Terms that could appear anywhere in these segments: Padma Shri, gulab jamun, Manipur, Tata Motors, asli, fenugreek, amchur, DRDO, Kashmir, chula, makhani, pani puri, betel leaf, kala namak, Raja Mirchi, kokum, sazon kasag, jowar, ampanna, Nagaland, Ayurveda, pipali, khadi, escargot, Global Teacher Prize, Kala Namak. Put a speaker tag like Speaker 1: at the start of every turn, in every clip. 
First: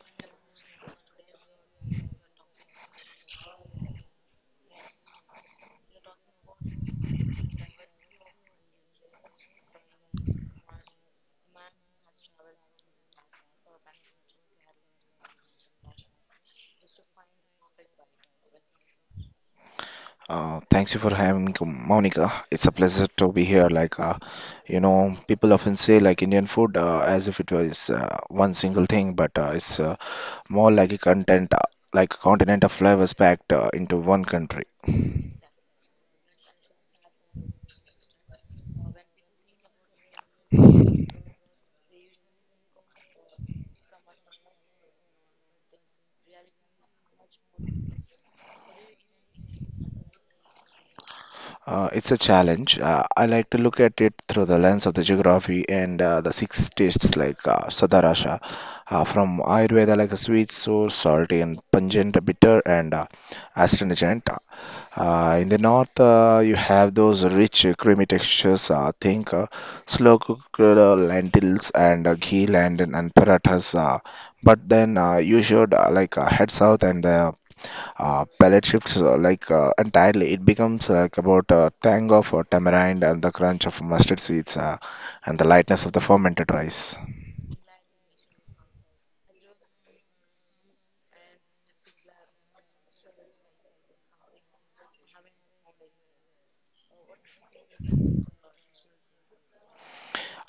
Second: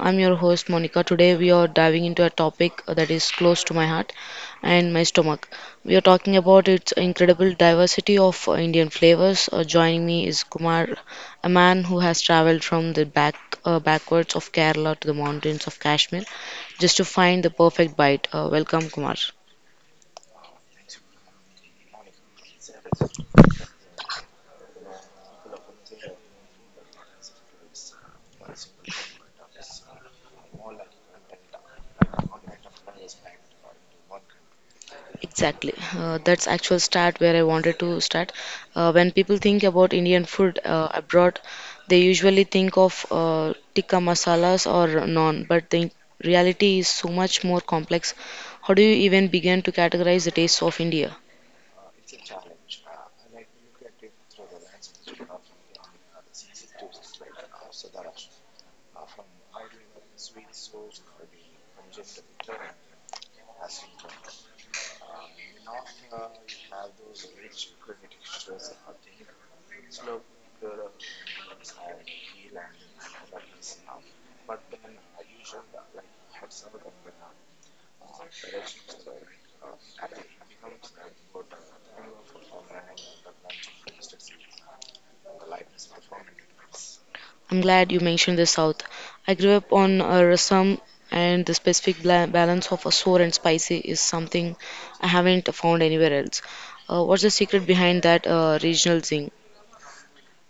Speaker 1: I'm your host, Monica. Today, we are diving into a topic that is close to my heart and my stomach. We are talking about its incredible diversity of Indian flavors. Joining me is Kumar, a man who has traveled from the backwards of Kerala to the mountains of Kashmir just to find the perfect bite. Welcome, Kumar.
Speaker 2: Thanks you for having me, Monica. It's a pleasure to be here. People often say Indian food as if it was one single thing, but it's more like a content, like a continent of flavors packed into one country.
Speaker 1: Exactly. That's actual start where I wanted to start. When people think about Indian food abroad, they usually think of tikka masalas or naan, but the reality is so much more complex. How do you even begin to categorize the tastes of India?
Speaker 2: It's a challenge. I like to look at it through the lens of the geography and the six tastes like Sadarasha. From Ayurveda, like a sweet, sour, salty, and pungent, bitter, and astringent. In the north, you have those rich, creamy textures. Think Slow cooked lentils and ghee and parathas. But then you should head south and the palate shifts entirely. It becomes about a tang of tamarind and the crunch of mustard seeds and the lightness of the fermented rice.
Speaker 1: I'm glad you mentioned the South. I grew up on rasam, and the specific balance of a sour and spicy is something I haven't found anywhere else. What's the secret behind that regional thing?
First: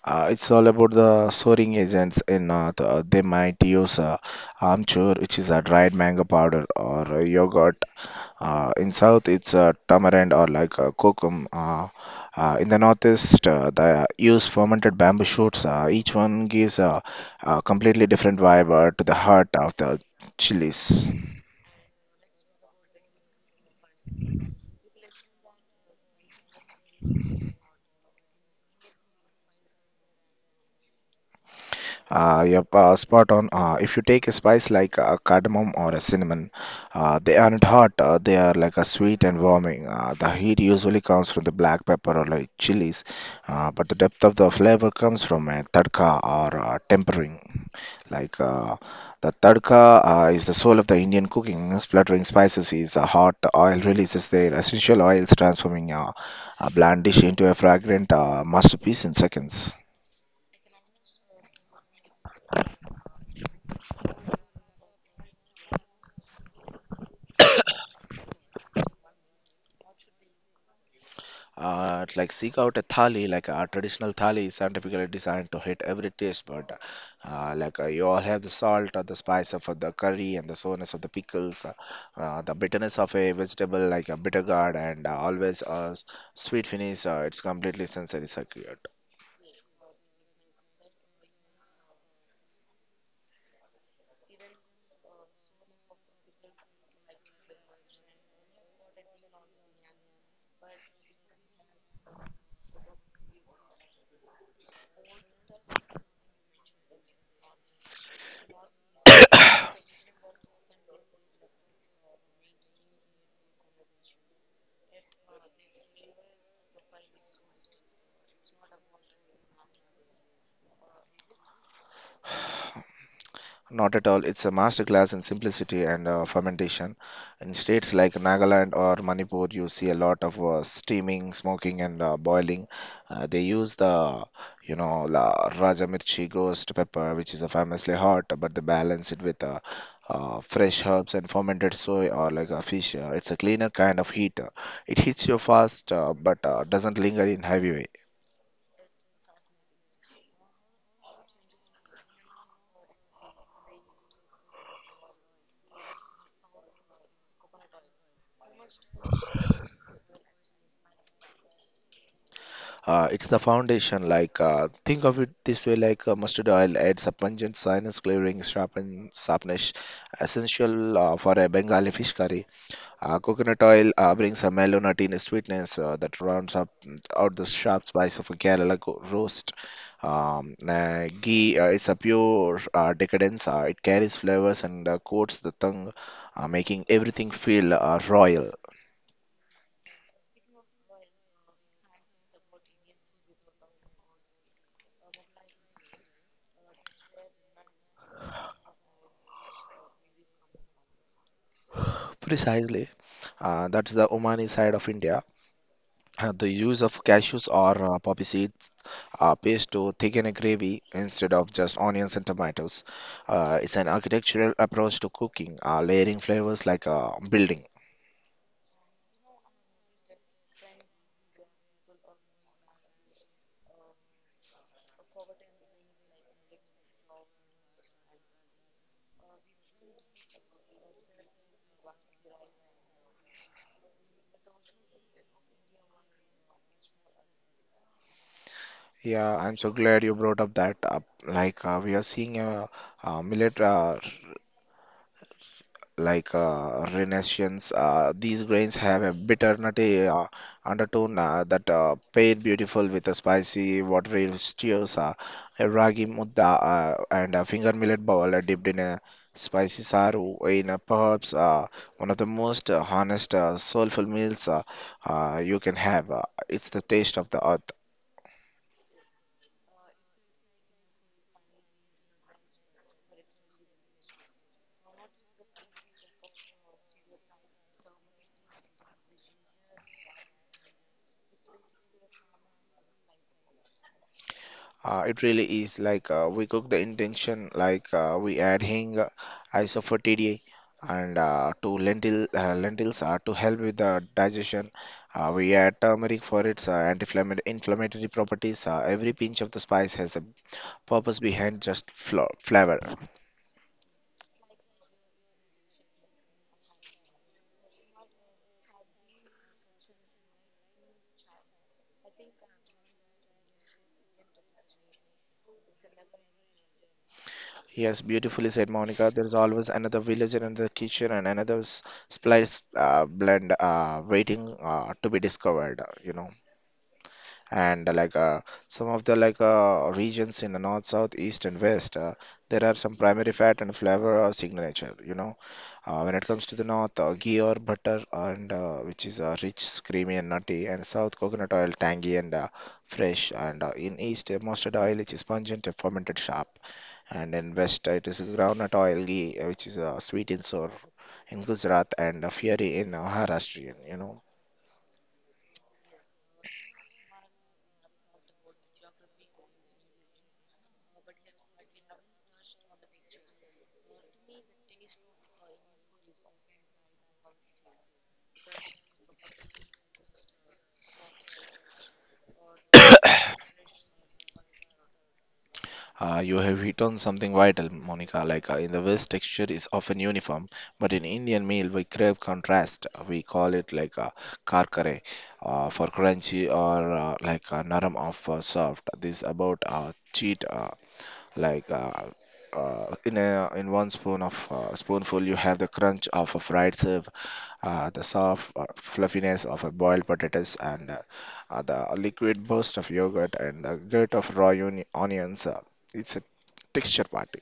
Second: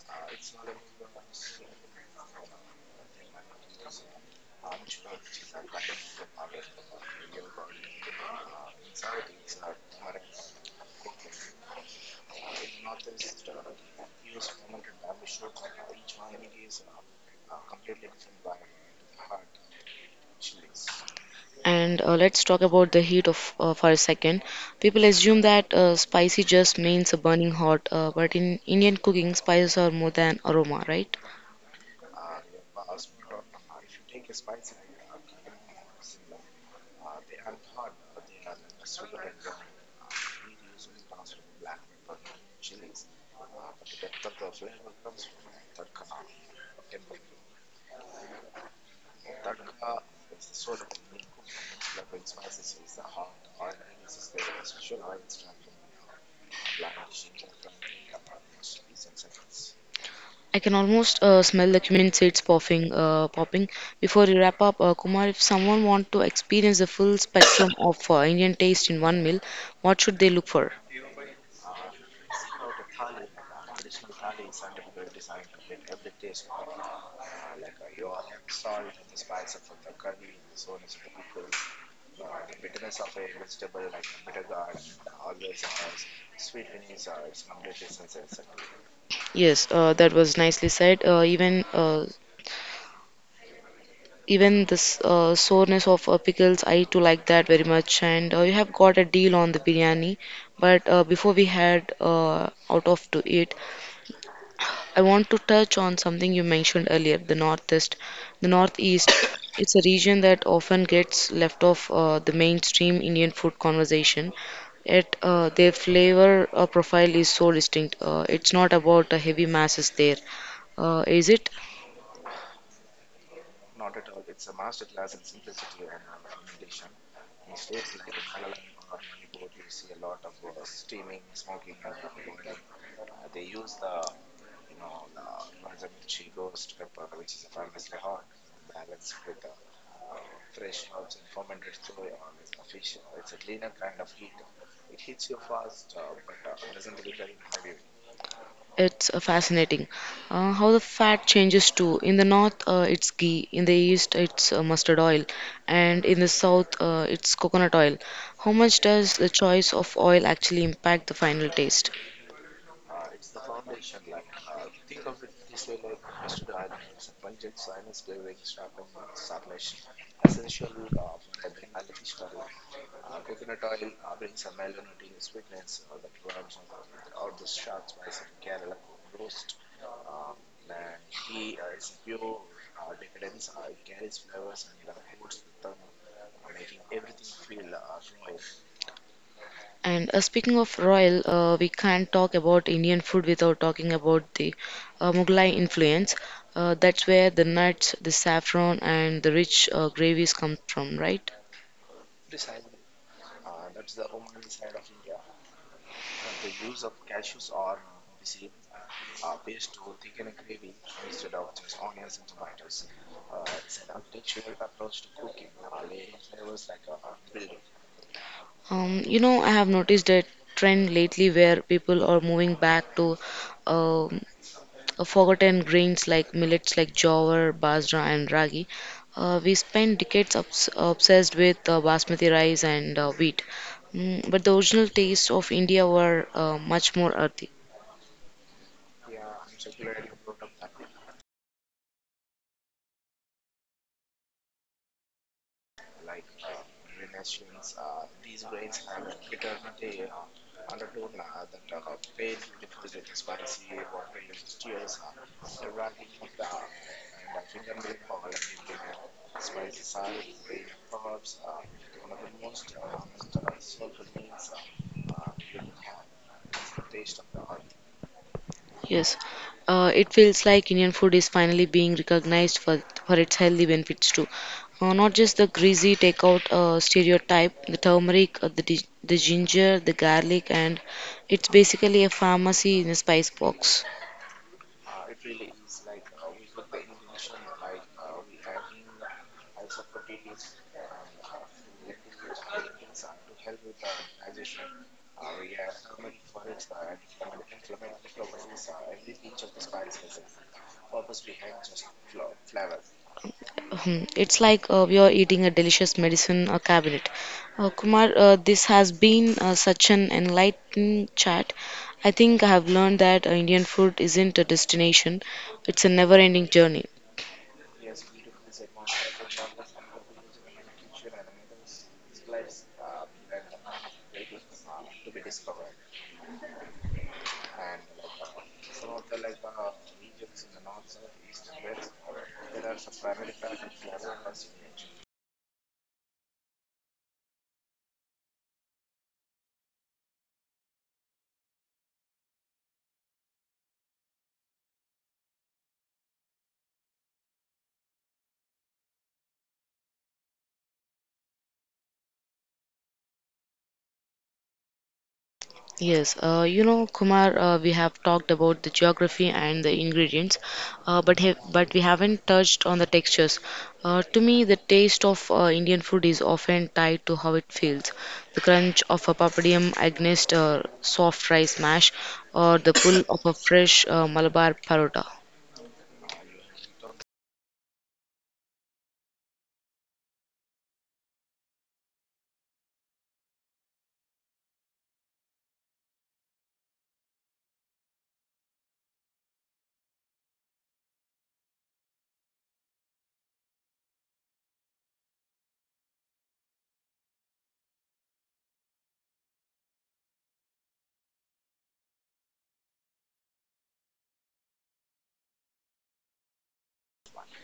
Speaker 2: It's all about the soaring agents in north. They might use amchur, which is a dried mango powder, or yogurt. In south, it's tamarind or kokum. In the northeast, they use fermented bamboo shoots. Each one gives a completely different vibe to the heart of the chilies.
Speaker 1: And let's talk about the heat of for a second. People assume that spicy just means a burning hot, but in Indian cooking, spices are more than aroma, right?
Speaker 2: Yep, spot on. If you take a spice like cardamom or a cinnamon, they aren't hot. They are like a sweet and warming. The heat usually comes from the black pepper or like chilies, but the depth of the flavor comes from a tadka or tempering. Like uh, the tadka is the soul of the Indian cooking, splattering spices is hot oil releases their essential oils, transforming a bland dish into a fragrant masterpiece in seconds.
Speaker 1: I can almost smell the cumin seeds popping. Before we wrap up, Kumar, if someone want to experience the full spectrum of Indian taste in one meal, what should they look for?
Speaker 2: Seek out a thali, like a traditional thali is scientifically designed to hit every taste bud. You all have the salt or the spice of the curry and the sourness of the pickles, the bitterness of a vegetable like a bitter gourd, and always a sweet finish. It's completely sensory circuit.
Speaker 1: Yes, that was nicely said. Even this soreness of pickles I too like that very much and you have got a deal on the biryani but before we head out of to eat I want to touch on something you mentioned earlier the northeast it's a region that often gets left off the mainstream indian food conversation yet their flavor profile is so distinct it's not about the heavy masses there is it.
Speaker 2: Not at all. It's a masterclass in simplicity and fermentation. In states like Nagaland or Manipur, you see a lot of steaming, smoking, and boiling. They use la Raja Mirchi ghost pepper, which is a famously hot, but they balance it with fresh herbs and fermented soy or like a fish. It's a cleaner kind of heat. It hits you fast, but doesn't linger in heavy way.
Speaker 1: It's fascinating how the fat changes too. In the north, it's ghee. In the east, it's mustard oil, and in the south, it's coconut oil. How much does the choice of oil actually impact the final taste?
Speaker 2: It's the foundation. Think of it this way: mustard oil adds a pungent, sinus clearing, sharpness, essential for a Bengali fish curry. Coconut oil brings a mellow nut in sweetness that rounds up out the sharp spice of a roast. Ghee is a pure decadence. It carries flavors and coats the tongue, making everything feel royal.
Speaker 1: And speaking of royal, we can't talk about Indian food without talking about the Mughlai influence. That's where the nuts, the saffron, and the rich gravies come from, right?
Speaker 2: Precisely. That's the Omani side of India. The use of cashews or poppy seeds are paste to thicken a gravy instead of just onions and tomatoes. It's an architectural approach to cooking, layering flavors like a building.
Speaker 1: You know, I have noticed a trend lately where people are moving back to um, forgotten grains like millets, like jowar, bajra, and ragi. We spent decades obsessed with basmati rice and wheat, mm, but the original tastes of India were much more earthy.
Speaker 2: Yeah, I'm so glad you brought up that up. We are seeing a millet. Renaissance. These grains have a bitter nutty undertone that pair beautiful with a spicy, watery stews, a ragi mudda, and a finger millet bowl dipped in a spicy saru. In a perhaps one of the most honest, soulful meals you can have. It's the taste of the earth.
Speaker 1: Yes, it feels like Indian food is finally being recognized for its healthy benefits too. Not just the greasy takeout stereotype, the turmeric, the ginger, the garlic, and it's basically a pharmacy in a spice box.
Speaker 2: It really is we cook the intention, we add hing, isophotidae, and to lentil lentils are to help with the digestion. We add turmeric for its anti-inflammatory properties. Every pinch of the spice has a purpose behind just flo flavor.
Speaker 1: Hmm, it's like we are eating a delicious medicine cabinet. Kumar, this has been such an enlightening chat. I think I have learned that Indian food isn't a destination, it's a never ending journey.
Speaker 2: Yes, beautifully said, Monica. There's always another villager in the kitchen and another spice blend waiting to be discovered. You know, and like some of the regions in the north south east and west, there are some primary fat and flavor signature, you know. When it comes to the north, ghee or butter and which is rich creamy and nutty, and south coconut oil tangy and fresh, and in east mustard oil which is pungent and fermented sharp, and in west it is groundnut oil ghee which is sweet and sour in Gujarat and Fieri in Maharashtrian, you know.
Speaker 1: Yes, you know, Kumar, we have talked about the geography and the ingredients, but we haven't touched on the textures. To me, the taste of Indian food is often tied to how it feels. The crunch of a papadum against a soft rice mash, or the pull of a fresh Malabar parotta.
Speaker 2: You have hit on something vital, Monica. In the West, texture is often uniform, but in Indian meal, we crave contrast. We call it like a karkare for crunchy or a naram of for soft. This about cheat, like. Uh, in a in one spoon of spoonful you have the crunch of a fried serve, the soft fluffiness of a boiled potatoes and the liquid burst of yogurt and the grit of raw onions. It's a texture party.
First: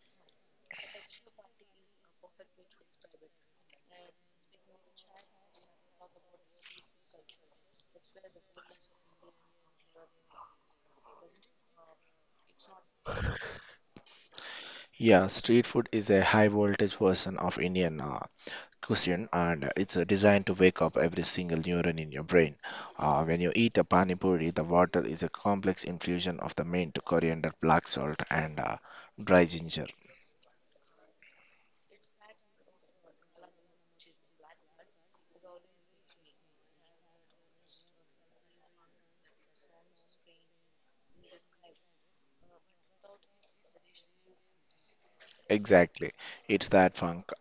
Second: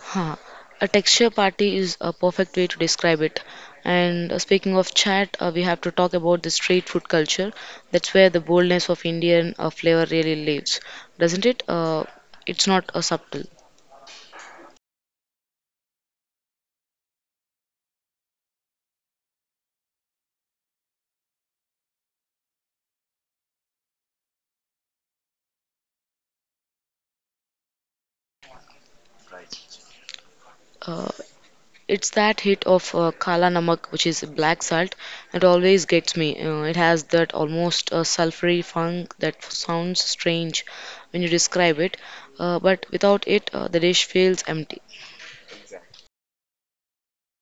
Speaker 1: Huh. A texture party is a perfect way to describe it. And speaking of chat, we have to talk about the street food culture. That's where the boldness of Indian flavor really lives, doesn't it? It's not subtle.
Speaker 2: Yeah, street food is a high voltage version of Indian cuisine and it's designed to wake up every single neuron in your brain. When you eat a pani puri, the water is a complex infusion of the mint, coriander, black salt, and dry ginger.
Speaker 1: It's that hit of kala namak, which is black salt. It always gets me. It has that almost sulfury funk that sounds strange when you describe it, but without it, the dish feels empty.
Speaker 2: Exactly. It's that funk,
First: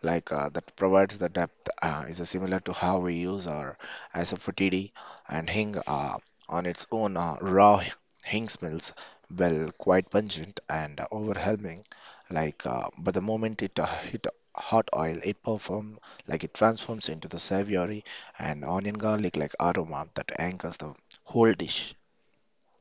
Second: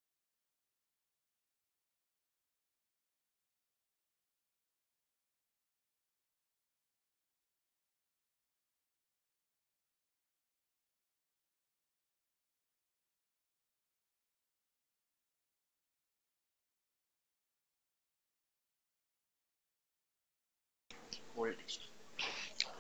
Speaker 2: that provides the depth, is similar to how we use our asafoetida and hing on its own. Raw hing smells well, quite pungent and overwhelming. But the moment it hit hot oil, it performs it transforms into the savory and onion garlic like aroma that anchors the whole dish.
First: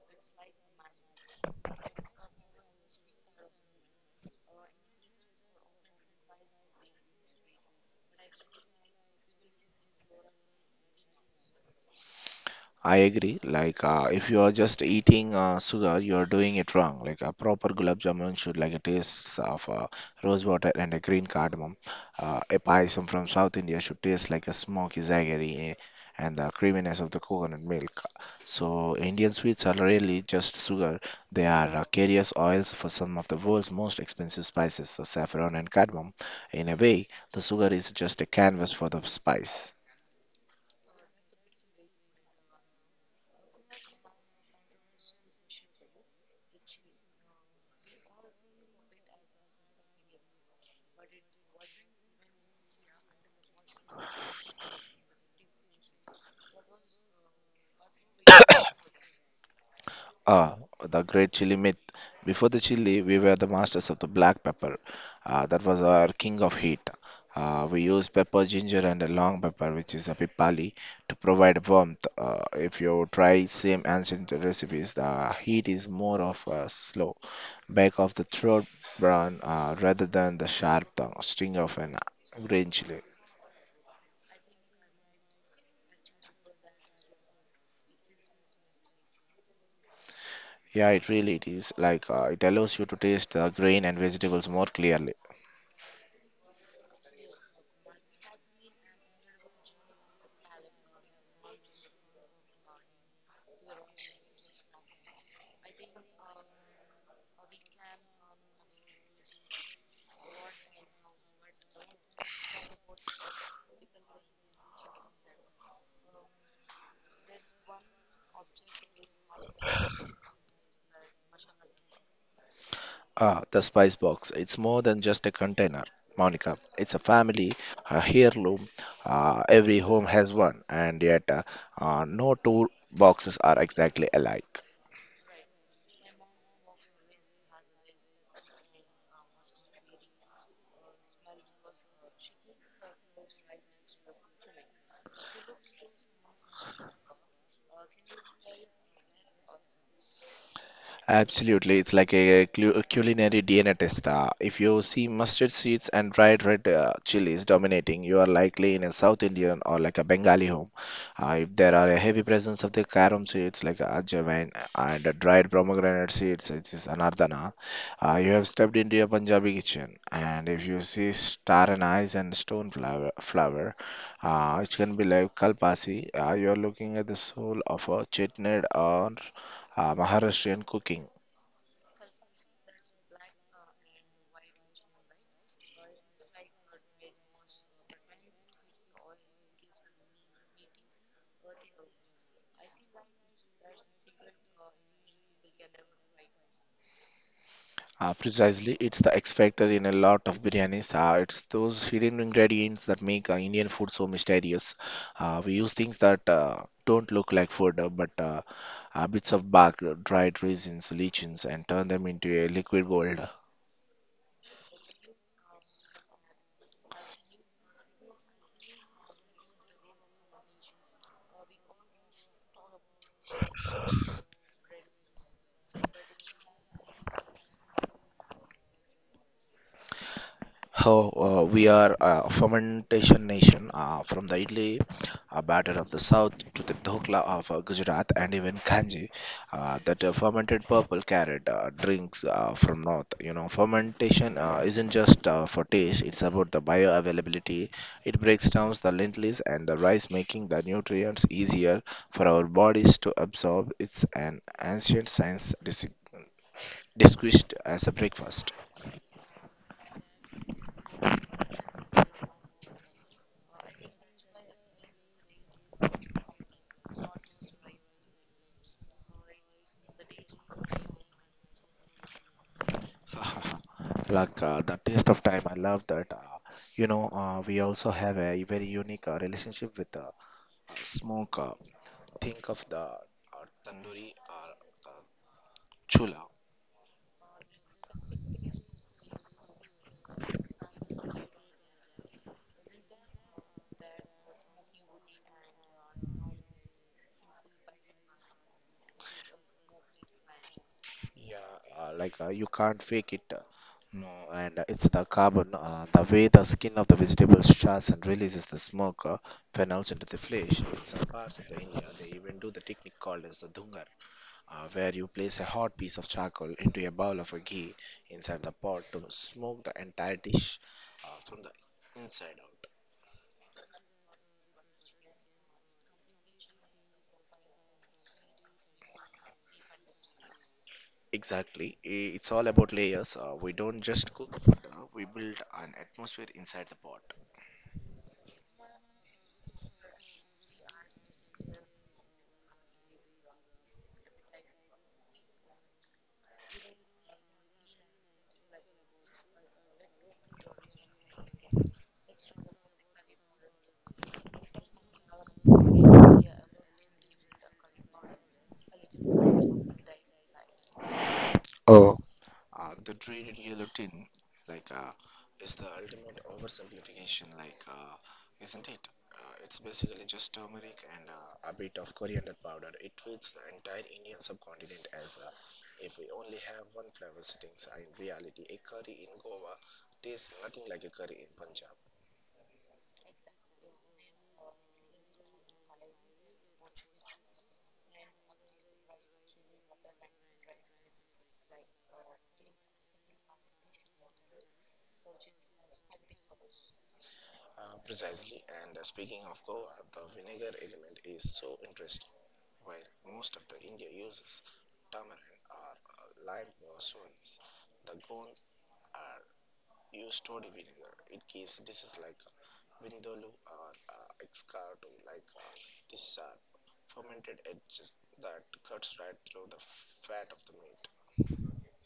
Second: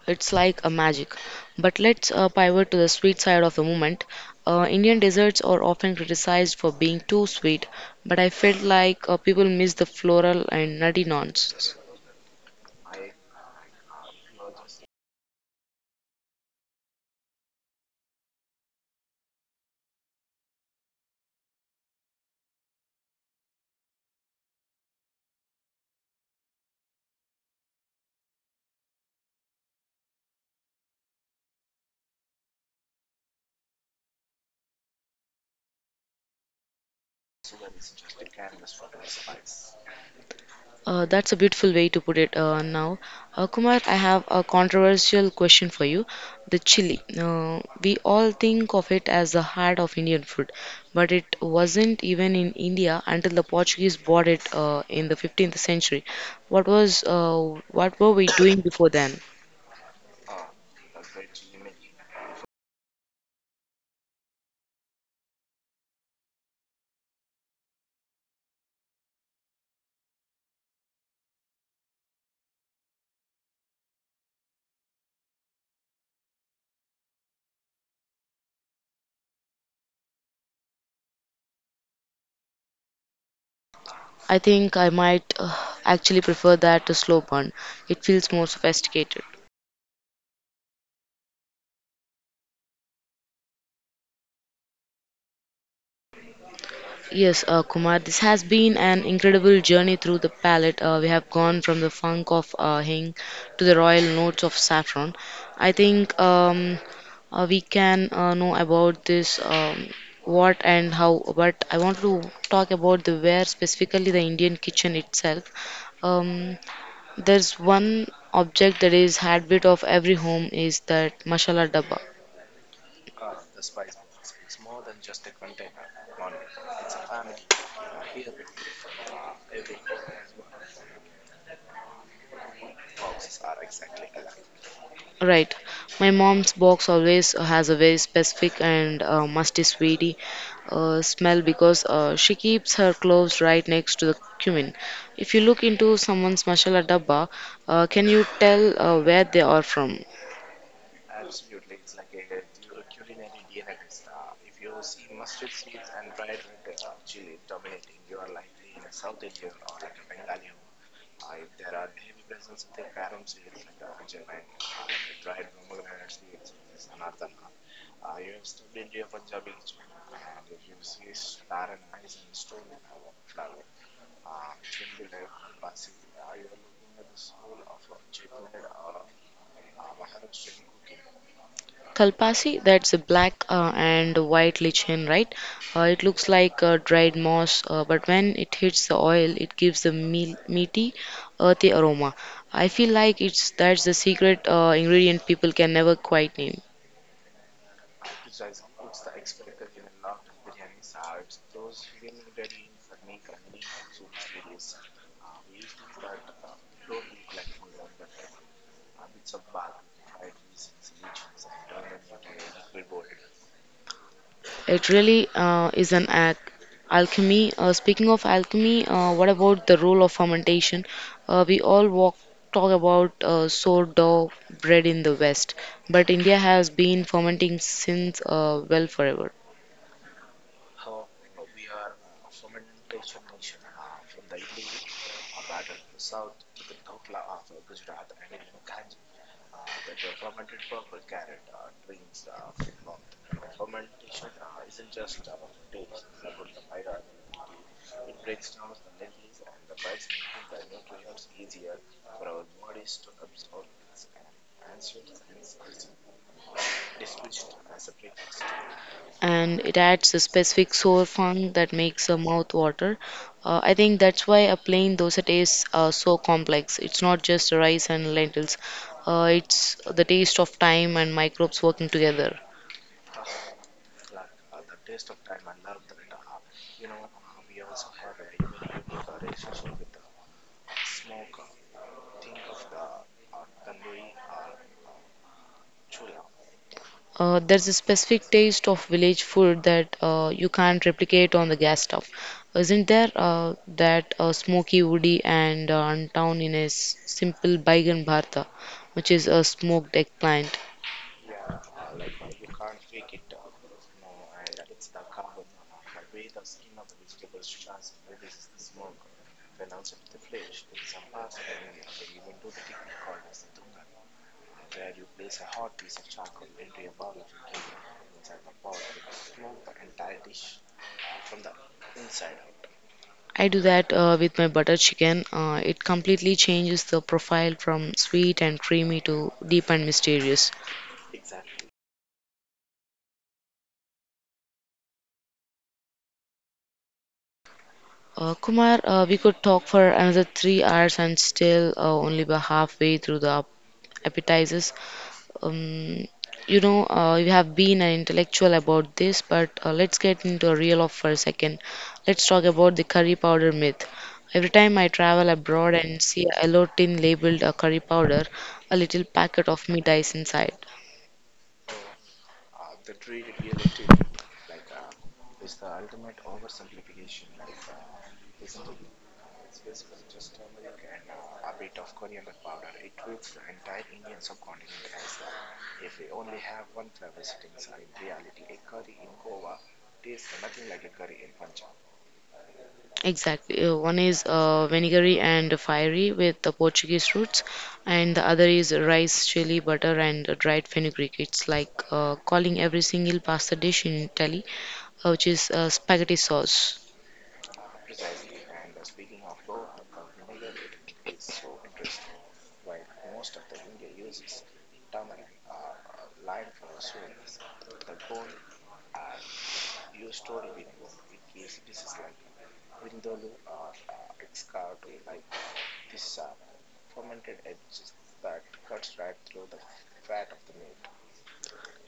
Speaker 1: It's like a magic. But let's pivot to the sweet side of the moment. Indian desserts are often criticized for being too sweet, but I felt like people miss the floral and nutty notes.
Speaker 2: I agree. If you are just eating sugar, you are doing it wrong. Like a proper gulab jamun should like a taste of rose water and a green cardamom. A payasam from South India should taste like a smoky jaggery eh, and the creaminess of the coconut milk. So Indian sweets are really just sugar. They are carriers oils for some of the world's most expensive spices, so saffron and cardamom. In a way, the sugar is just a canvas for the spice.
Speaker 1: That's a beautiful way to put it now. Kumar, I have a controversial question for you. The chili. We all think of it as the heart of Indian food, but it wasn't even in India until the Portuguese brought it in the 15th century. What were we doing before then?
Speaker 2: Ah, the great chili myth. Before the chili, we were the masters of the black pepper. That was our king of heat. We use pepper, ginger, and a long pepper, which is a pipali, to provide warmth. If you try same ancient recipes, the heat is more of a slow back of the throat burn rather than the sharp tongue sting of an green chili.
Speaker 1: I think I might actually prefer that to slow burn. It feels more sophisticated.
Speaker 2: Yeah, it really it is it allows you to taste the grain and vegetables more clearly.
Speaker 1: Yes, Kumar, this has been an incredible journey through the palette. We have gone from the funk of Hing to the royal notes of saffron. I think we can know about this what and how, but I want to talk about the where, specifically the Indian kitchen itself. Um, there's one object that is had bit of every home is that masala dabba.
Speaker 2: Ah, the spice box. It's more than just a container, Monica. It's a family, a heirloom. Every home has one, and yet no two boxes are exactly alike.
Speaker 1: Right. My mom's box always has a very specific and musty, sweety smell because she keeps her cloves right next to the cumin. If you look into someone's masala dabba, can you tell where they are from?
Speaker 2: Absolutely, it's like a culinary DNA test. If you see mustard seeds and dried red chilies dominating, you are likely in a South Indian or like a Bengali home. If there are a heavy presence of the carom seeds like ajwain and dried pomegranate seeds, which is anardana, you have stepped into a Punjabi kitchen. And if you see star anise and stone flower which can be like kalpasi, you are looking at the soul of a chutney or Maharashtrian cooking.
Speaker 1: Kalpasi, that's a black and white lichen, right? It looks like dried moss, but when it hits the oil, it gives the meal, meaty, earthy aroma. I feel like it's that's the secret ingredient people can never quite name.
Speaker 2: Precisely, it's the X factor in a lot of biryanis. It's those hidden ingredients that make Indian food so mysterious. We use things that don't look like food, but bits of bark, dried raisins, lichens, and turn them into a liquid gold.
Speaker 1: It really is an act. Alchemy. Speaking of alchemy, what about the role of fermentation? Uh, we all walk, talk about sourdough bread in the West, but India has been fermenting since well forever.
Speaker 2: How We are a fermentation nation from the idli batter of the south to the dhokla of Gujarat and even kanji that fermented purple carrot drinks from north. You know, fermentation isn't just for taste, it's about the bioavailability. It breaks down the lentils and the rice, making the nutrients easier for our bodies to absorb. It's an ancient science discussed as a breakfast.
Speaker 1: And it adds a specific sour funk that makes a mouth water. I think that's why a plain dosa tastes so complex. It's not just rice and lentils. It's the taste of time and microbes working together.
Speaker 2: The taste of time, I love that. We also have a very unique relationship with smoke. Think of the tandoori or uh, chula.
Speaker 1: There's a specific taste of village food that you can't replicate on the gas stove, isn't there? That smoky, woody, and untown in a simple baigan bharta, which is a smoked eggplant.
Speaker 2: Yeah, you can't fake it. No, and it's the carbon, the way the skin of the vegetables charts and releases the smoke funnels into the flesh. In some parts of the India, they even do the technique called as the dhungar, where you place a hot piece of charcoal into a bowl of a ghee inside the pot to smoke the entire dish from the inside out.
Speaker 1: I do that with my butter chicken. It completely changes the profile from sweet and creamy to deep and mysterious.
Speaker 2: Exactly. It's all about layers. We don't just cook food, we build an atmosphere inside the pot.
Speaker 1: Kumar, we could talk for another 3 hours and still only be halfway through the appetizers. Um, you know, you have been an intellectual about this, but let's get into a real of for a second. Let's talk about the curry powder myth. Every time I travel abroad and see a yellow tin labeled a curry powder, a little packet of meat dies inside.
Speaker 2: The dreaded yellow tin, like, is the ultimate oversimplification, like, isn't it? It's basically just turmeric and a bit of coriander powder. It treats the entire Indian subcontinent as if we only have one flavor sitting. So in reality, a curry in Goa tastes nothing like a curry in Punjab.
Speaker 1: Exactly. One is vinegary and fiery with the Portuguese roots, and the other is rice, chili, butter, and dried fenugreek. It's like calling every single pasta dish in Italy, which is spaghetti sauce.
Speaker 2: Precisely. And speaking of Goa, the vinegar element is so interesting. While most of the India uses tamarind or lime for soreness, the Gond are used to the vinegar. It gives dishes like vindaloo or escargot, like this are fermented edges that cuts right through the fat of the meat.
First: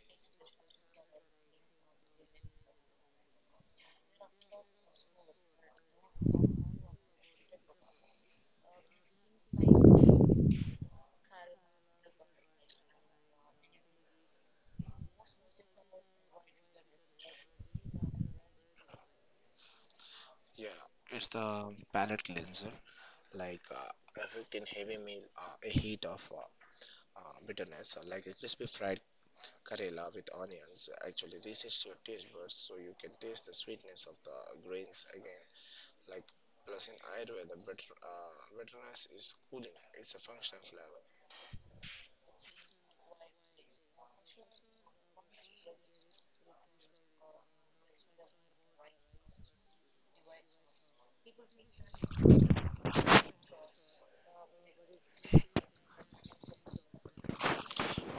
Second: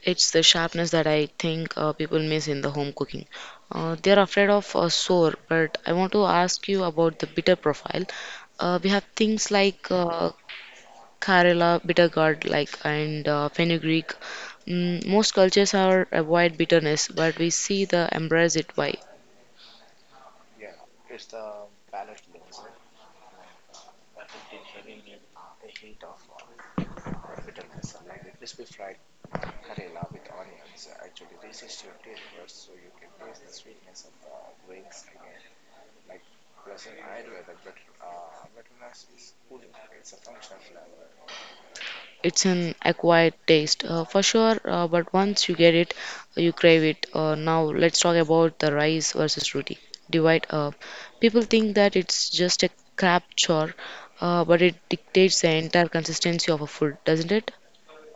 Speaker 1: It's the sharpness that I think people miss in the home cooking. They're afraid of sour, but I want to ask you about the bitter profile. We have things like Karela, bitter gourd, like and fenugreek. Mm, most cultures are avoid bitterness, but we see the embrace it. Why?
Speaker 2: Yeah, it's the palate cleanser, like effect in heavy meal, a heat of bitterness, like a crispy fried Karela with onions actually this is your taste buds so you can taste the sweetness of the grains again. Like plus in Ayurveda, the bitterness is cooling. It's a functional flavor.
Speaker 1: It's an acquired taste for sure, but once you get it, you crave it. Now, let's talk about the rice versus roti divide. People think that it's just a crap chore, but it dictates the entire consistency of a food, doesn't it?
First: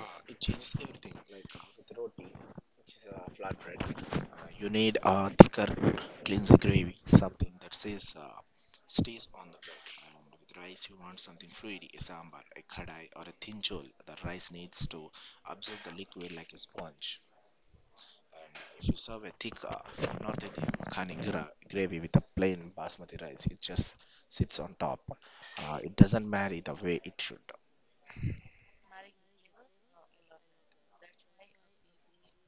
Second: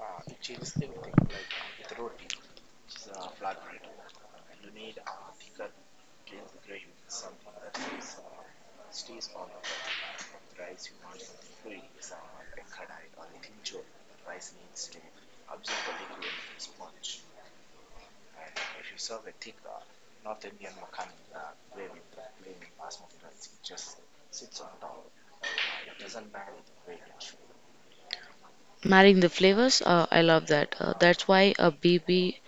Speaker 2: It changes everything. Like with roti, which is a flatbread, uh, you need a thicker, cleansed gravy, something that says stays on the bread. And with rice, you want something fluidy, a sambar, a kadai, or a thin chol. The rice needs to absorb the liquid like a sponge. And if you serve a thick, not any makhani gravy with a plain basmati rice, it just sits on top. It doesn't marry the way it should.
Speaker 1: Marrying the flavors, I love that. That's why a BB,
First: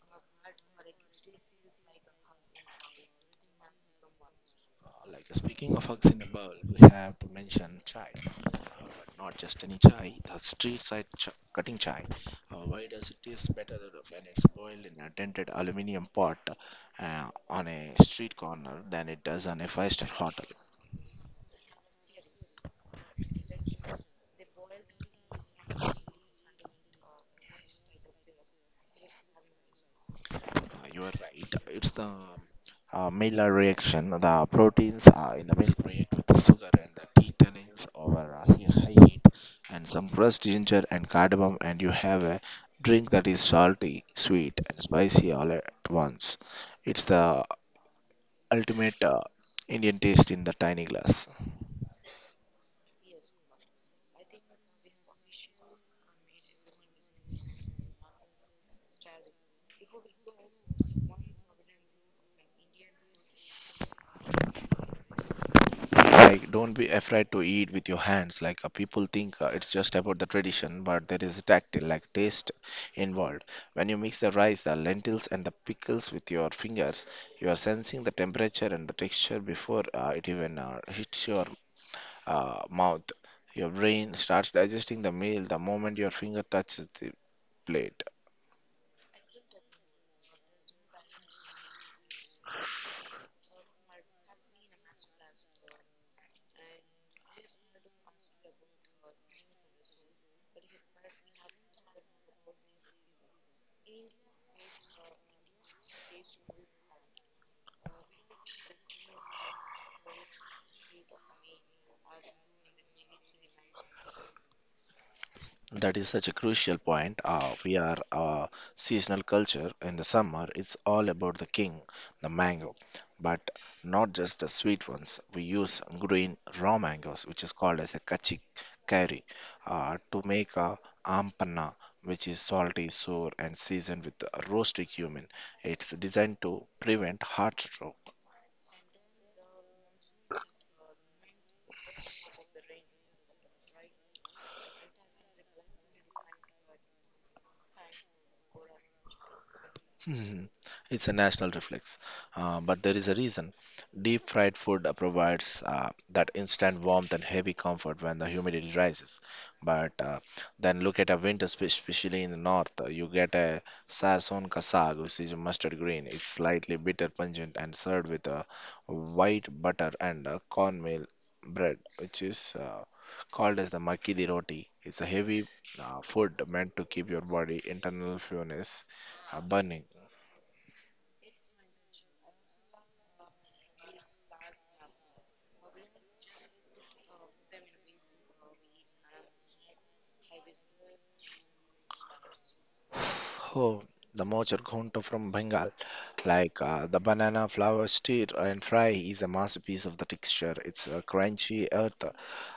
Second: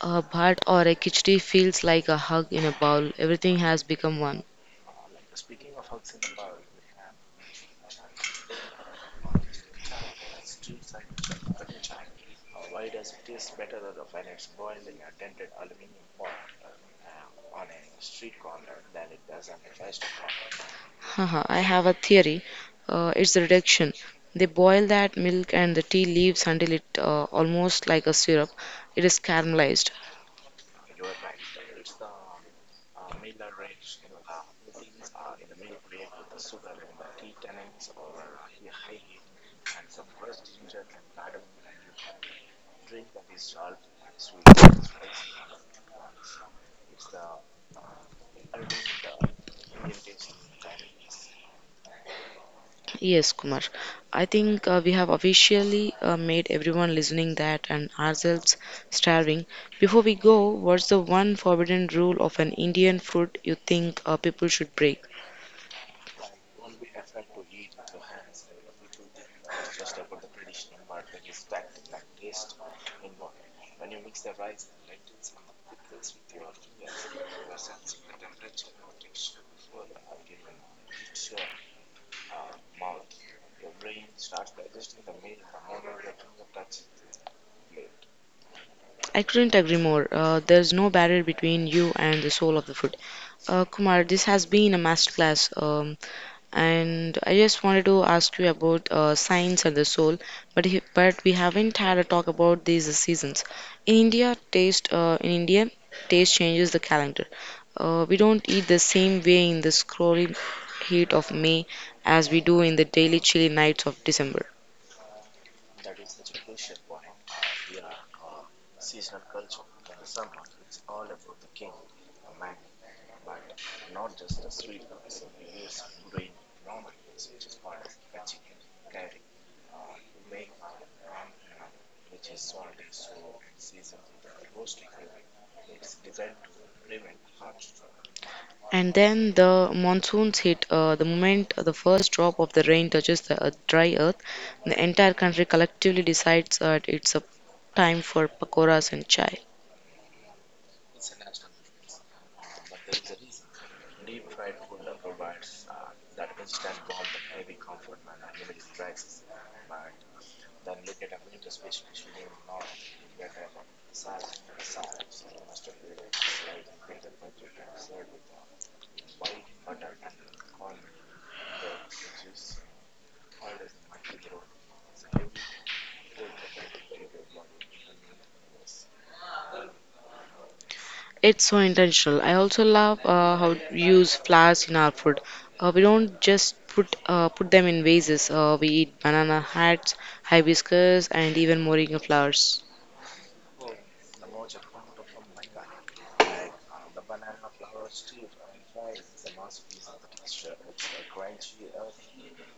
Speaker 1: a bhat, or a khichdi feels like a hug in a bowl. Everything has become one.
Speaker 2: Like speaking of hugs in a bowl, we have to mention chai. But not just any chai, the street side cutting chai. Why does it taste better than when it's boiled in a dented aluminium pot on a street corner than it does on a five-star hotel?
Speaker 1: Haha, I have a theory. It's reduction. They boil that milk and the tea leaves until it almost like a syrup. It is caramelized.
Speaker 2: You are right. It's the Miller reaction. The proteins in the milk react with the sugar and the tea tannins over high heat, and some crushed ginger and cardamom, and you have a drink that is salty, sweet, and spicy all at once. It's the ultimate Indian taste in the tiny glass.
Speaker 1: Yes, Kumar. I think we have officially made everyone listening that and ourselves starving. Before we go, what's the one forbidden rule of an Indian food you think people should break?
Speaker 2: Like, don't be afraid to eat with your hands. Like, people think it's just about the tradition, but there is tactile, like taste involved. When you mix the rice, the lentils, and the pickles with your fingers, you are sensing the temperature and the texture before it even hits your mouth. Your brain starts digesting the meal the moment your finger touches the plate.
Speaker 1: I couldn't agree more. There's no barrier between you and the soul of the food. Kumar, this has been a masterclass. And I just wanted to ask you about science and the soul, but we haven't had a talk about these seasons. In India, taste changes the calendar. We don't eat the same way in the scrolling heat of May as we do in the daily chilly nights of December.
Speaker 2: That is such a crucial point. We are a seasonal culture. In the summer, it's all about the king, the mango, but not just the sweet ones. We use green raw mangoes, which is called as a kachi curry, to make a ampanna, which is salty, sour, and seasoned with roasted cumin. It's designed to prevent heart stroke.
Speaker 1: And then the monsoons hit. The moment the first drop of the rain touches the earth, dry earth, the entire country collectively decides that it's a time for pakoras and chai.
Speaker 2: Mhm. It's a national reflex, but there is a reason. Deep fried food provides that instant warmth and heavy comfort when the humidity rises. But then look at a winter, especially in the north, you get a sazon kasag, which is a mustard green. It's slightly bitter, pungent, and served with a white butter and a cornmeal bread, which is called as the makki di roti. It's a heavy food meant to keep your body internal fuelness burning.
Speaker 1: It's so intentional. I also love how we use flowers in our food. We don't just put put them in vases. We eat banana hats, hibiscus, and even moringa flowers.
Speaker 2: Oh, the mochar ghonto from Bengal, like the banana flour stir and fry, is a masterpiece of the texture. It's a crunchy earth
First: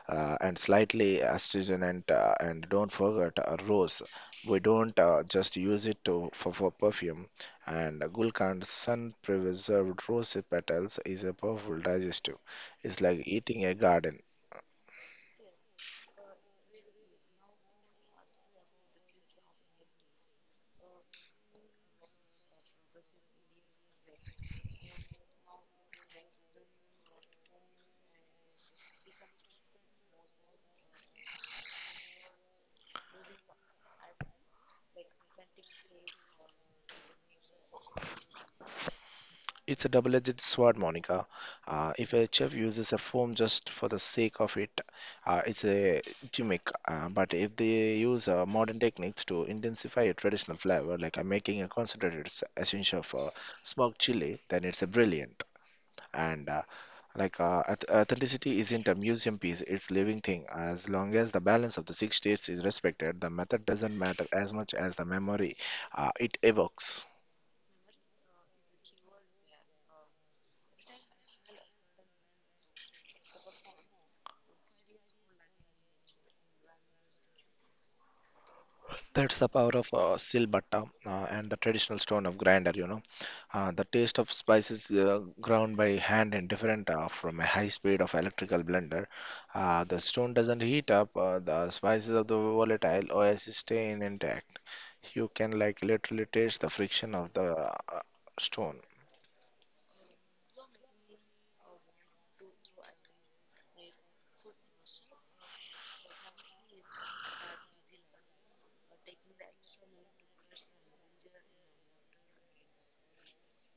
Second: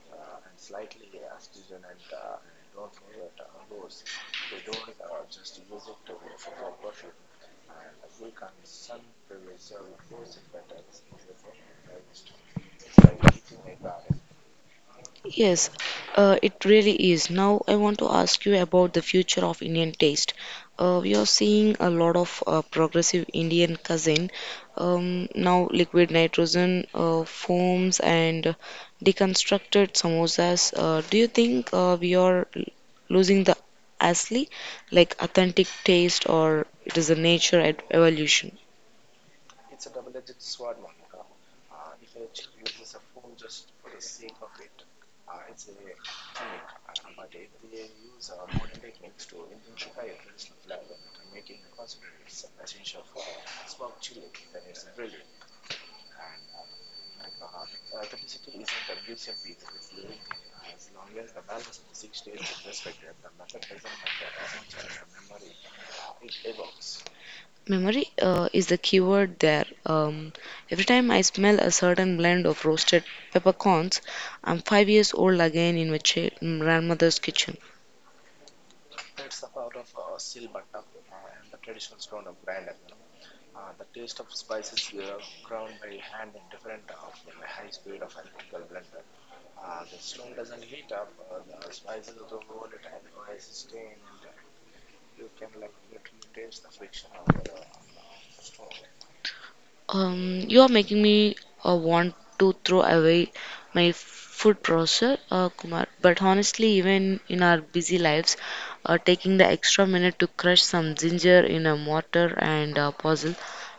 Speaker 2: and slightly astringent, and don't forget rose. We don't just use it for perfume. And gulkand sun preserved rose petals is a powerful digestive. It's like eating a garden.
Speaker 1: Yes, it really is. Now, I want to ask you about the future of Indian taste. We are seeing a lot of progressive Indian cuisine. Now, liquid nitrogen foams and deconstructed samosas. Do you think we are losing the asli, like authentic taste, or it is a nature evolution?
Speaker 2: It's a double-edged sword, Monica. If a chef uses a foam just for the sake of it, it's a gimmick. But if they use modern techniques to intensify a traditional flavor, like making a concentrated essence of smoked chili, then it's a brilliant. And uh, authenticity isn't a museum piece; it's living thing. As long as the balance of the six states is respected, the method doesn't matter as much as the memory it evokes.
Speaker 1: Memory is the keyword there. Every time I smell a certain blend of roasted peppercorns, I'm 5 years old again in my grandmother's kitchen.
Speaker 2: That's the power of silbatta and the traditional stone of grinder. The taste of spices ground by hand and different from a high speed of electrical blender. The stone doesn't heat up, the spices of the volatile oasis stay intact. You can like literally taste the friction of the stone.
Speaker 1: You are making me want to throw away my food processor, Kumar. But honestly, even in our busy lives, taking the extra minute to crush some ginger in a mortar and a puzzle,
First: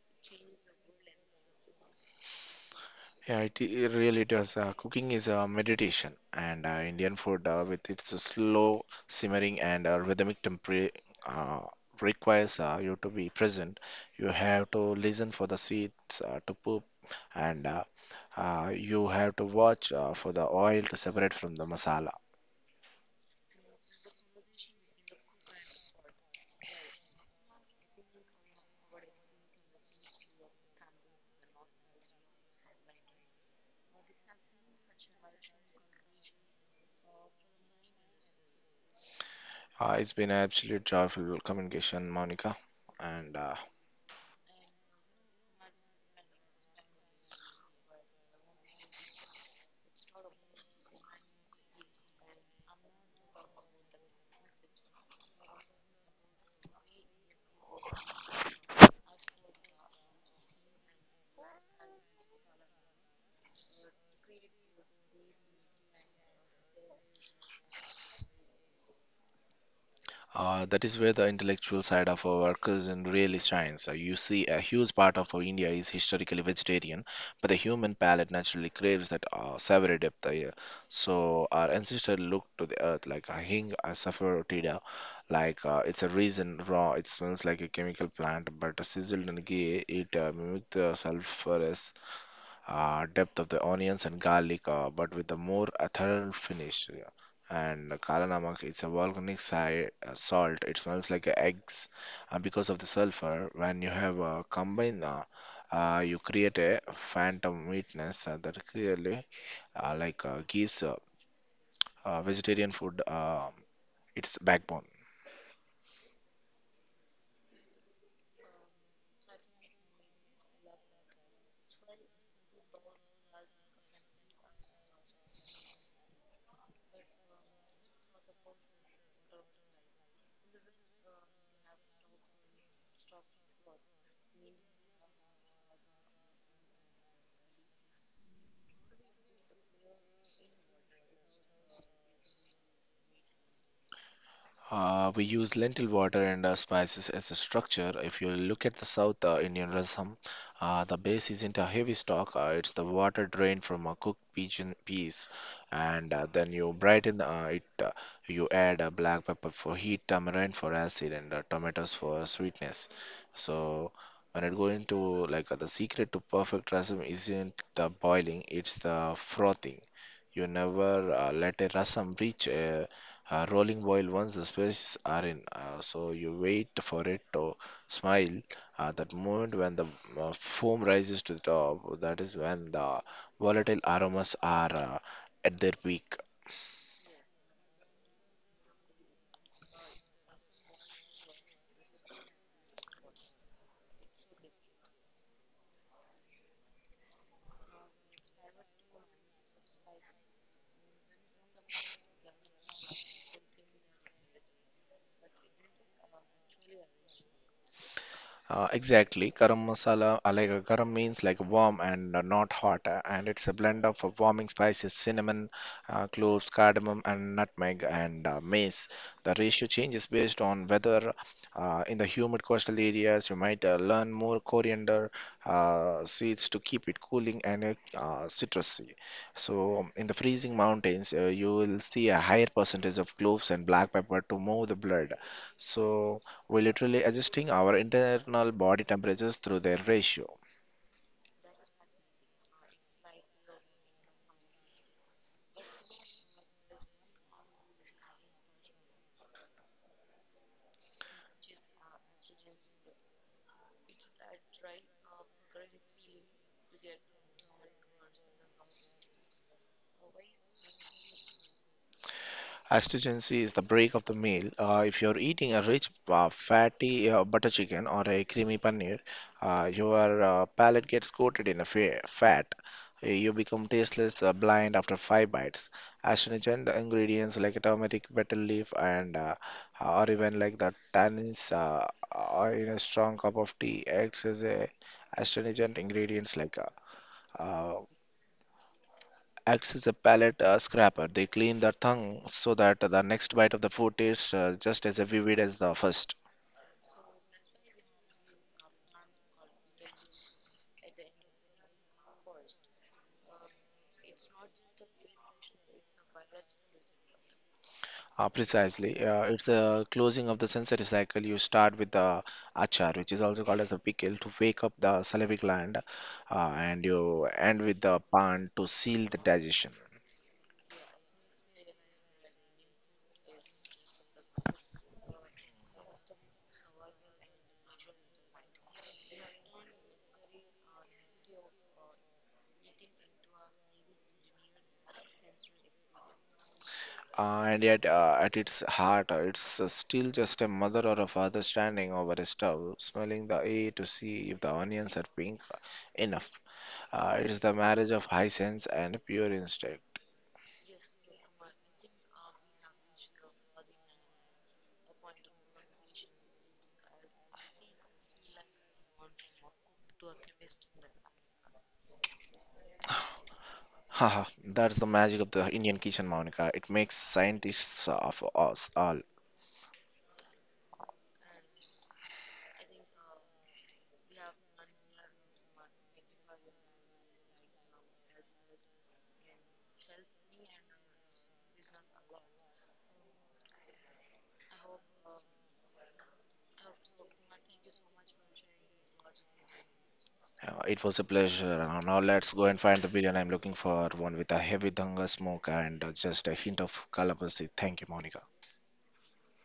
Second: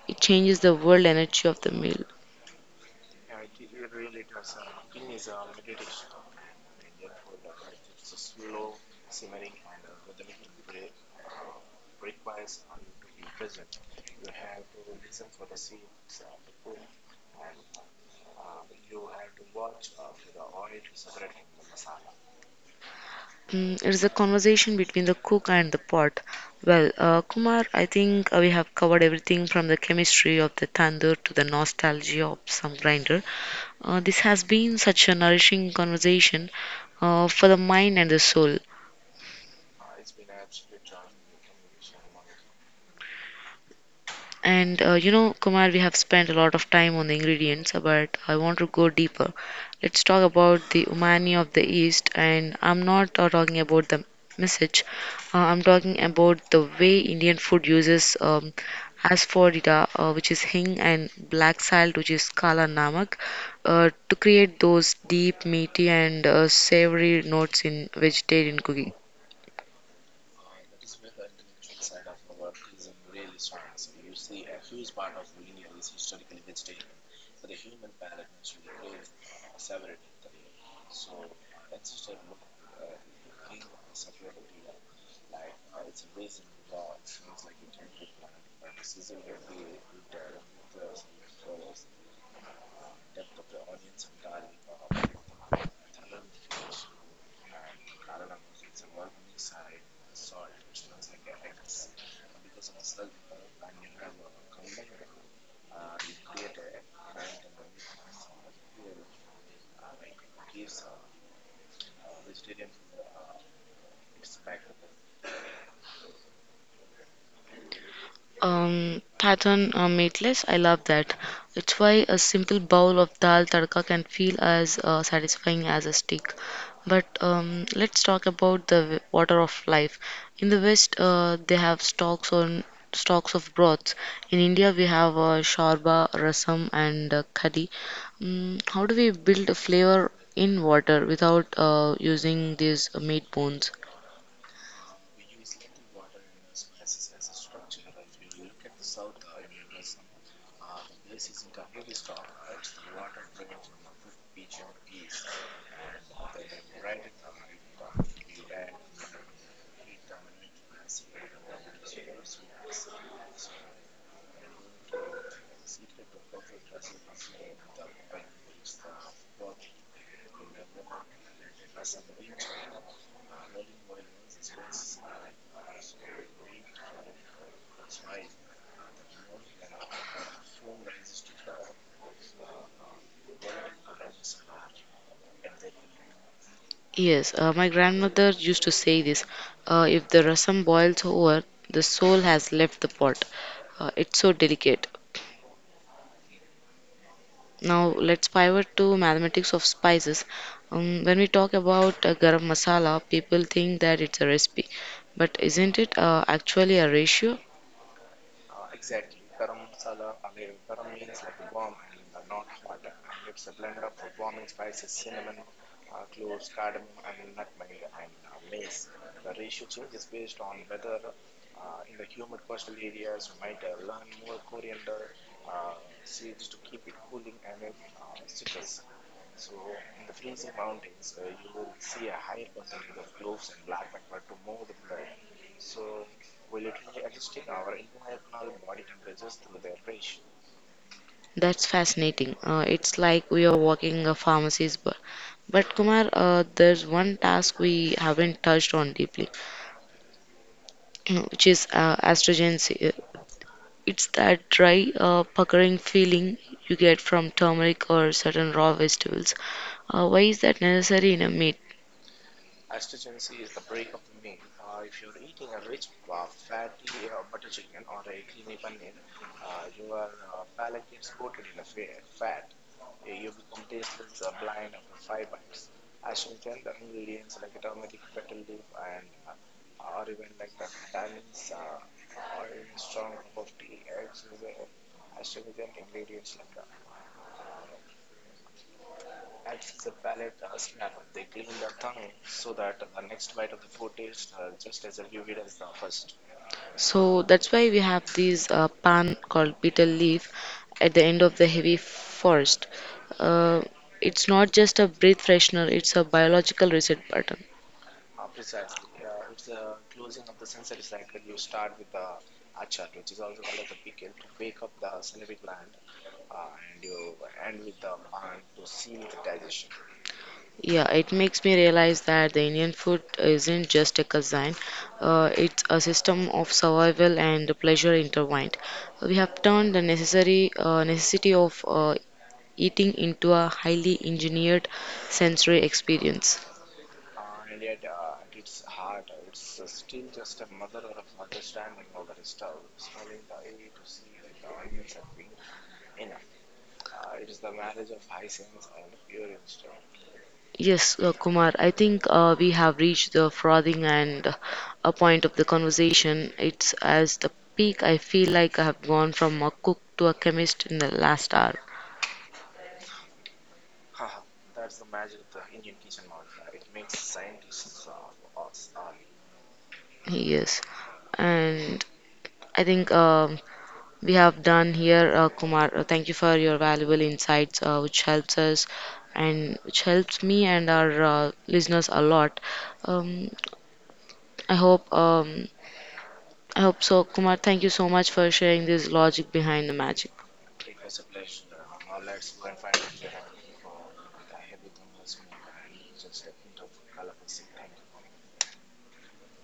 Speaker 1: it changes the world energy of the meal.
Speaker 2: Yeah, it really does. Cooking is a meditation, and Indian food, with its slow simmering and rhythmic temper, uh, requires you to be present. You have to listen for the seeds to poop, and you have to watch for the oil to separate from the masala.
Speaker 1: Mm, it is a conversation between the cook and the pot. Well, Kumar, I think we have covered everything from the chemistry of the tandoor to the nostalgia of some grinder. This has been such a nourishing conversation for the mind and the soul.
Speaker 2: It's been an absolute joyful communication, Monica, and
Speaker 1: And you know, Kumar, we have spent a lot of time on the ingredients, but I want to go deeper. Let's talk about the umami of the East, and I'm not talking about the message. I'm talking about the way Indian food uses asphodita, which is hing, and black salt, which is kala namak, to create those deep, meaty, and savory notes in vegetarian cooking.
Speaker 2: That is where the intellectual side of our cuisine really shines. You see, a huge part of our India is historically vegetarian, but the human palate naturally craves that savory depth. Yeah. So our ancestors looked to the earth like a hing, a saffrotida, like it's a reason raw. It smells like a chemical plant, but sizzled and gay, it mimicked the sulfur depth of the onions and garlic, but with a more ethereal finish. Yeah. And Kala Namak, it's a volcanic salt. It smells like a eggs, and because of the sulfur, when you have combined, you create a phantom sweetness that clearly like gives vegetarian food its backbone.
Speaker 1: Pattern meatless, I love that. It's why a simple bowl of dal tadka can feel as satisfying as a steak. But let's talk about the water of life. In the West, they have stocks of broths. In India, we have sharba, rasam, and khadi. Mm, how do we build a flavor in water without using these meat bones?
Speaker 2: We use lentil water and spices as a structure. If you look at the South Indian rasam, the base isn't a heavy stock. It's the water drained from a cooked pigeon piece, and then you brighten it. You add black pepper for heat, tamarind for acid, and tomatoes for sweetness. So when it go into like the secret to perfect rasam isn't the boiling, it's the frothing. You never let a rasam reach a rolling boil once the spices are in. So you wait for it to smile. That moment when the foam rises to the top, that is when the volatile aromas are at their peak.
Speaker 1: Yes, my grandmother used to say this, if the rasam boils over, the soul has left the pot. It's so delicate. Now, let's pivot to mathematics of spices. When we talk about garam masala, people think that it's a recipe, but isn't it actually a ratio?
Speaker 2: Exactly. Garam masala, garam means like warm and not hot, and it's a blend of warming spices, cinnamon, cloves, cardamom, and nutmeg and mace. The ratio changes based on whether in the humid coastal areas you might learn more coriander seeds to keep it cooling and citrusy. So in the freezing mountains, you will see a higher percentage of cloves and black pepper to move the blood. So we literally adjusting our internal body temperatures through their ratio.
Speaker 1: That's fascinating. It's like we are walking a pharmacy's bar. But Kumar, there's one task we haven't touched on deeply, which is astragency. It's that dry, puckering feeling you get from turmeric or certain raw vegetables. Why is that necessary in a meat?
Speaker 2: Astringency is the break of the meal. If you're eating a rich, fatty butter chicken or a creamy paneer, your palate gets coated in a fat. You become tasteless, blind after five bites. Astringent ingredients like turmeric, betel leaf, and or even like the tannins are in a strong cup of tea acts as a astringent ingredients like uh, acts as a palate scraper. They clean the tongue so that the next bite of the food tastes just as vivid as the first.
Speaker 1: So that's why we have this pan called betel leaf at the end of the heavy forest. Uh, it's not just a breath freshener, it's a biological reset button.
Speaker 2: Precisely. It's a closing of the sensory cycle. You start with the achar, which is also called as the pickle, to wake up the salivary gland, and you end with the pan to seal the digestion.
Speaker 1: Yeah, it makes me realize that the Indian food isn't just a cuisine, it's a system of survival and pleasure intertwined. We have turned the necessary necessity of eating into a highly engineered sensory experience.
Speaker 2: And yet, at its heart, it's still just a mother or a father standing over a stove, smelling the air to see if the onions are pink enough. It is the marriage of high sense and pure instinct.
Speaker 1: Yes, Kumar, I think we have reached the frothing and a point of the conversation. It's as the peak, I feel like I have gone from a cook to a chemist in the last hour.
Speaker 2: Haha, that's the magic of the Indian kitchen, Monica. It makes scientists of us all.
Speaker 1: Yes, and I think um, we have done here, Kumar. Thank you for your valuable insights, which helps us and which helps me and our listeners a lot. Um, Um, I hope so, Kumar. Thank you so much for sharing this logic behind the magic.
Speaker 2: It was a pleasure. Now let's go and find the biryani I'm looking for, one with a heavy danga smoke and just a hint of kalapasi. Thank you, Monica.